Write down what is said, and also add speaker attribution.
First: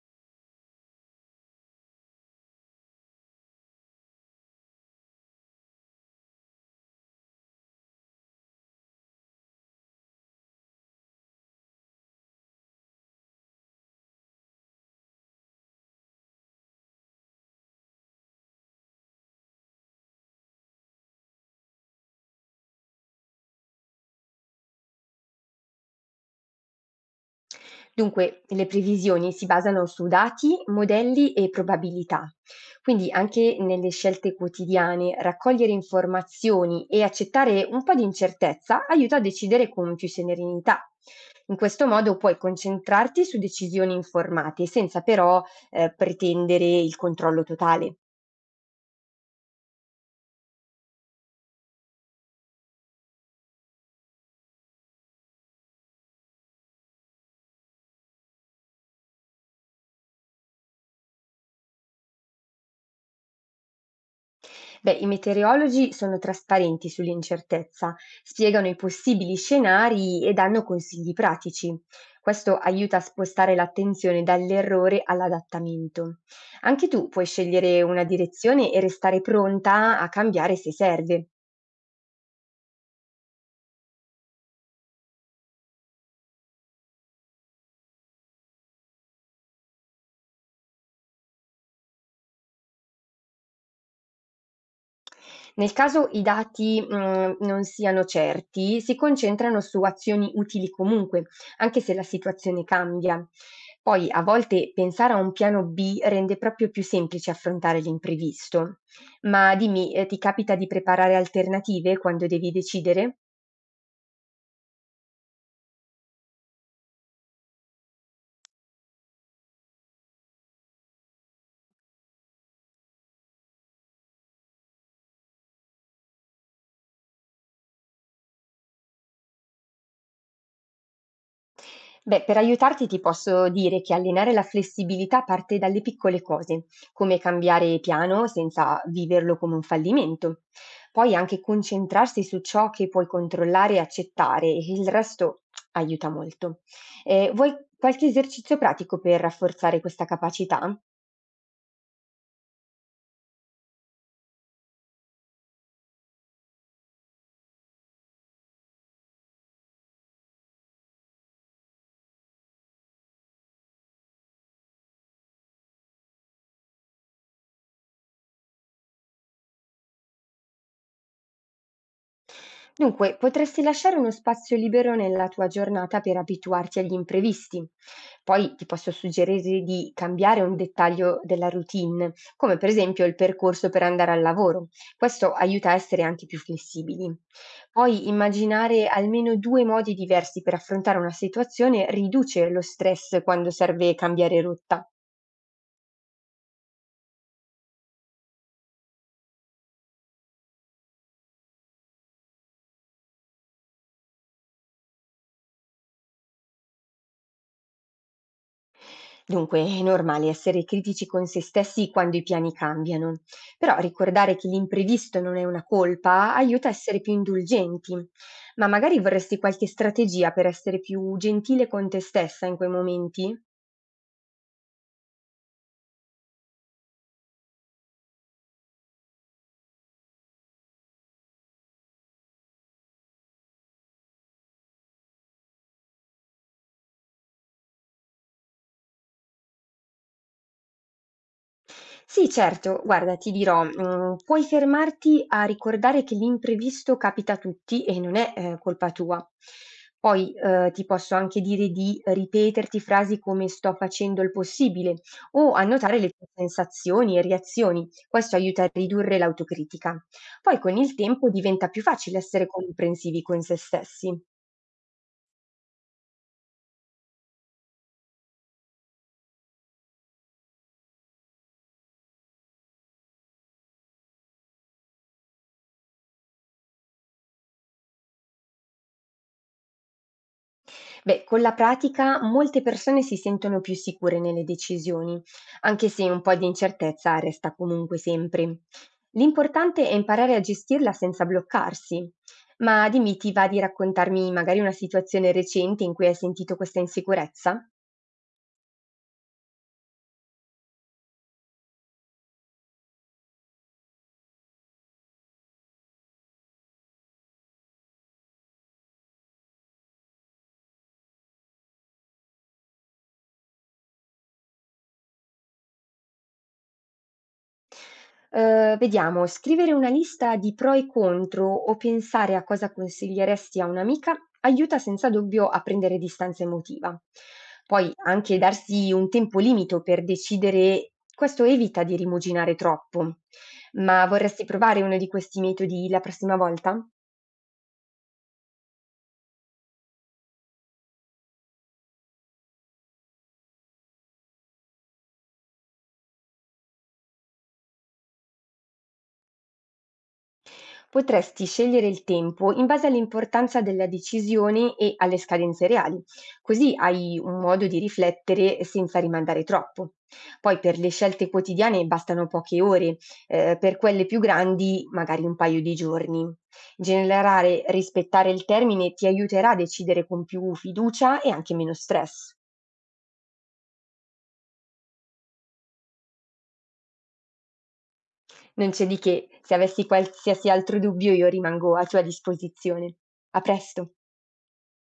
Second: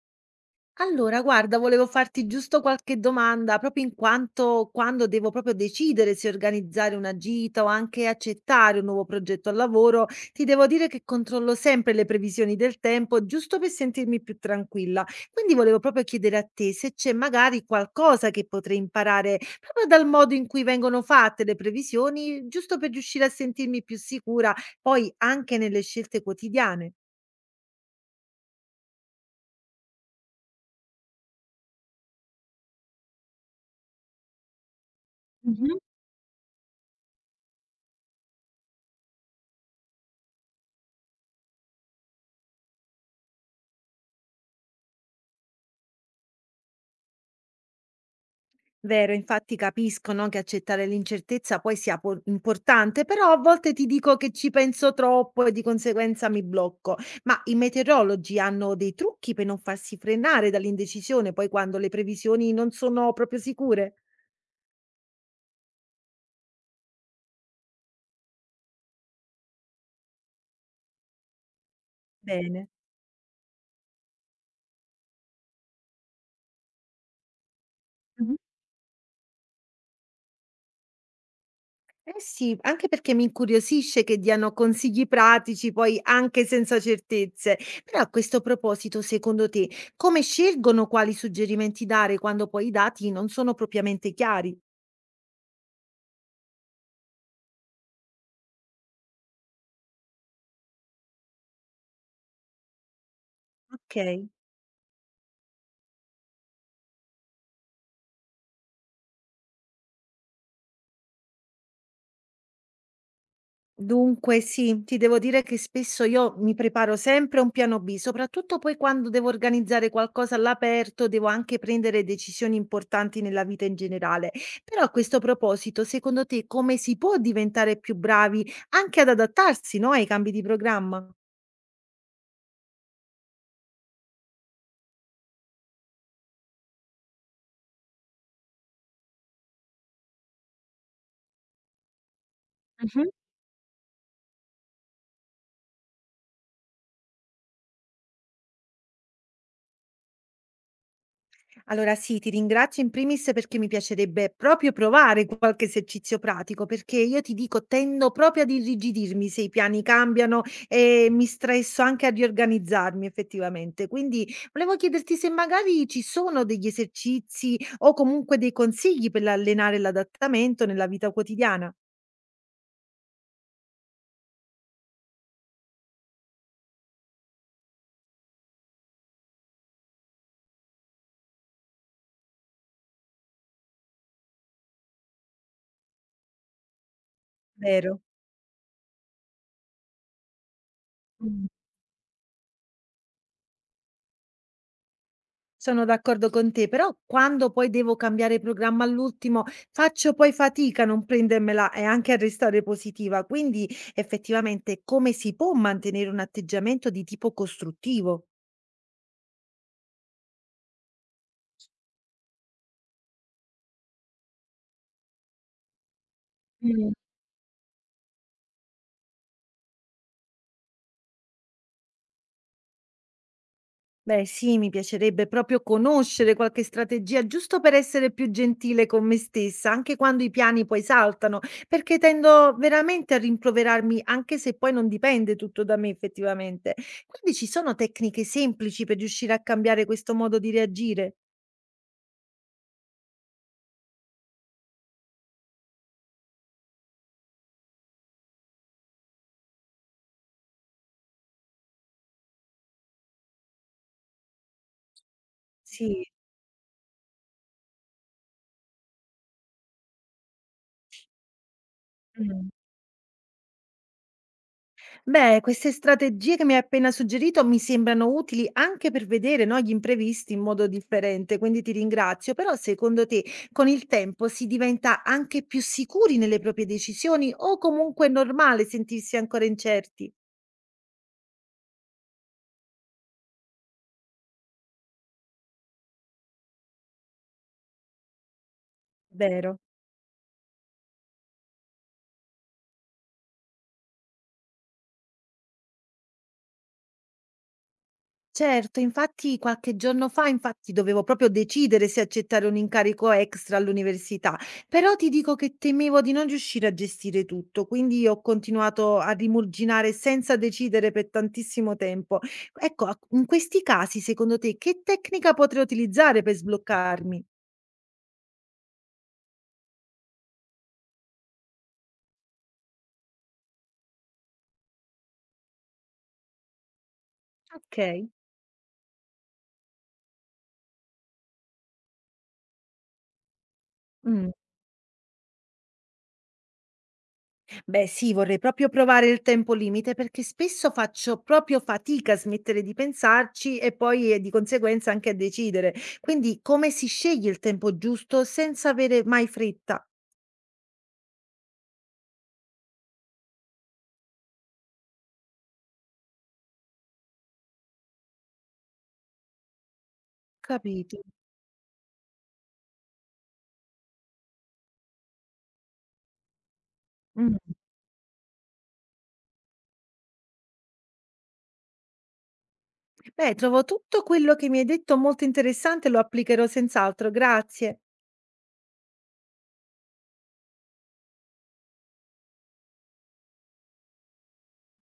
Speaker 1: Allora, guarda, volevo farti giusto qualche domanda, proprio in quanto quando devo proprio decidere se organizzare una gita o anche accettare un nuovo progetto al lavoro, ti devo dire che controllo sempre le previsioni del tempo, giusto per sentirmi più tranquilla. Quindi volevo proprio chiedere a te se c'è magari qualcosa che potrei imparare proprio dal modo in cui vengono fatte le previsioni, giusto per riuscire a sentirmi più sicura poi anche nelle scelte quotidiane.
Speaker 2: Dunque, le previsioni si basano su dati, modelli e probabilità. Quindi anche nelle scelte quotidiane, raccogliere informazioni e accettare un po' di incertezza aiuta a decidere con più serenità. In questo modo puoi concentrarti su decisioni informate senza però pretendere il controllo totale.
Speaker 1: Vero, infatti capisco, no, che accettare l'incertezza poi sia importante, però a volte ti dico che ci penso troppo e di conseguenza mi blocco. Ma i meteorologi hanno dei trucchi per non farsi frenare dall'indecisione, poi quando le previsioni non sono proprio sicure?
Speaker 2: Beh, i meteorologi sono trasparenti sull'incertezza, spiegano i possibili scenari e danno consigli pratici. Questo
Speaker 1: Bene.
Speaker 2: aiuta a spostare l'attenzione dall'errore all'adattamento. Anche tu puoi scegliere una
Speaker 1: Mhm.
Speaker 2: direzione e restare pronta a cambiare se serve.
Speaker 1: Eh sì, anche perché mi incuriosisce che diano consigli pratici, poi anche senza certezze. Però a questo proposito, secondo te, come scelgono quali suggerimenti dare quando poi i dati non sono propriamente chiari?
Speaker 2: Nel caso i dati, non siano certi, si concentrano su azioni utili comunque, anche se la situazione cambia. Poi a
Speaker 1: Okay.
Speaker 2: volte pensare a un piano B rende proprio più semplice affrontare l'imprevisto. Ma dimmi, ti capita di preparare alternative quando devi decidere?
Speaker 1: Dunque sì, ti devo dire che spesso io mi preparo sempre un piano B, soprattutto poi quando devo organizzare qualcosa all'aperto, devo anche prendere decisioni importanti nella vita in generale. Però a questo proposito, secondo te come si può diventare più bravi anche ad adattarsi, no, ai cambi di programma?
Speaker 2: Beh, per aiutarti ti posso dire che allenare la flessibilità parte dalle piccole cose, come cambiare piano senza viverlo come un fallimento. Poi anche concentrarsi su ciò che puoi
Speaker 1: Mh-mh.
Speaker 2: controllare e accettare, il resto aiuta molto. Vuoi qualche esercizio pratico per rafforzare questa capacità?
Speaker 1: Allora sì, ti ringrazio in primis perché mi piacerebbe proprio provare qualche esercizio pratico, perché io ti dico, tendo proprio ad irrigidirmi se i piani cambiano e mi stresso anche a riorganizzarmi effettivamente. Quindi volevo chiederti se magari ci sono degli esercizi o comunque dei consigli per allenare l'adattamento nella vita quotidiana.
Speaker 2: Dunque, potresti lasciare uno spazio libero nella tua giornata per abituarti agli imprevisti. Poi ti posso suggerire di cambiare un dettaglio della routine, come per esempio il percorso per andare al lavoro. Questo aiuta a essere anche più flessibili.
Speaker 1: Vero.
Speaker 2: Poi immaginare almeno due modi diversi per affrontare una situazione riduce lo stress quando serve cambiare rotta.
Speaker 1: Sono d'accordo con te, però quando poi devo cambiare programma all'ultimo, faccio poi fatica a non prendermela e anche a restare positiva. Quindi effettivamente come si può mantenere un atteggiamento di tipo costruttivo?
Speaker 2: Dunque, è normale essere critici con se stessi quando i piani cambiano, però ricordare che l'imprevisto non è una colpa aiuta a essere più indulgenti, ma magari vorresti qualche strategia per essere più gentile con te stessa in quei momenti?
Speaker 1: Beh, sì, mi piacerebbe proprio conoscere qualche strategia giusto per essere più gentile con me stessa, anche quando i piani poi saltano, perché tendo veramente a rimproverarmi, anche se poi non dipende tutto da me effettivamente. Quindi ci sono tecniche semplici per riuscire a cambiare questo modo di reagire?
Speaker 2: Sì, certo. Guarda, ti dirò, puoi fermarti a ricordare che l'imprevisto capita a tutti e non è, colpa tua. Poi, ti posso anche dire di ripeterti frasi come: "Sto facendo il possibile" o annotare
Speaker 1: Sì.
Speaker 2: le tue sensazioni e reazioni. Questo aiuta a ridurre l'autocritica. Poi con il tempo diventa più facile essere comprensivi con se stessi.
Speaker 1: Beh, queste strategie che mi hai appena suggerito mi sembrano utili anche per vedere, no, gli imprevisti in modo differente, quindi ti ringrazio. Però secondo te con il tempo si diventa anche più sicuri nelle proprie decisioni o comunque è normale sentirsi ancora incerti?
Speaker 2: Beh, con la pratica molte persone si sentono più sicure nelle decisioni, anche se un po' di incertezza resta comunque sempre.
Speaker 1: Vero.
Speaker 2: L'importante è imparare a gestirla senza bloccarsi. Ma dimmi, ti va di raccontarmi magari una situazione recente in cui hai sentito questa insicurezza?
Speaker 1: Certo, infatti qualche giorno fa, infatti, dovevo proprio decidere se accettare un incarico extra all'università, però ti dico che temevo di non riuscire a gestire tutto, quindi ho continuato a rimurginare senza decidere per tantissimo tempo. Ecco, in questi casi, secondo te, che tecnica potrei utilizzare per sbloccarmi?
Speaker 2: Vediamo, scrivere una lista di pro e contro o pensare a cosa consiglieresti a un'amica aiuta senza dubbio a prendere distanza emotiva.
Speaker 1: Ok.
Speaker 2: Poi anche darsi un tempo limite per decidere, questo evita di rimuginare troppo. Ma vorresti provare uno di questi metodi la prossima volta?
Speaker 1: Beh, sì, vorrei proprio provare il tempo limite perché spesso faccio proprio fatica a smettere di pensarci e poi di conseguenza anche a decidere. Quindi come si sceglie il tempo giusto senza avere mai fretta?
Speaker 2: Potresti scegliere il tempo in base all'importanza della decisione e alle scadenze reali, così hai un modo di riflettere senza rimandare troppo. Poi per le
Speaker 1: Capito.
Speaker 2: scelte quotidiane bastano poche ore, per quelle più grandi magari un paio di giorni.
Speaker 1: Mm.
Speaker 2: Generare, rispettare il termine ti aiuterà a decidere con più fiducia e anche meno stress.
Speaker 1: Beh, trovo tutto quello che mi hai detto molto interessante, lo applicherò senz'altro. Grazie.
Speaker 2: Non c'è di che, se avessi qualsiasi altro dubbio io rimango a tua disposizione. A presto!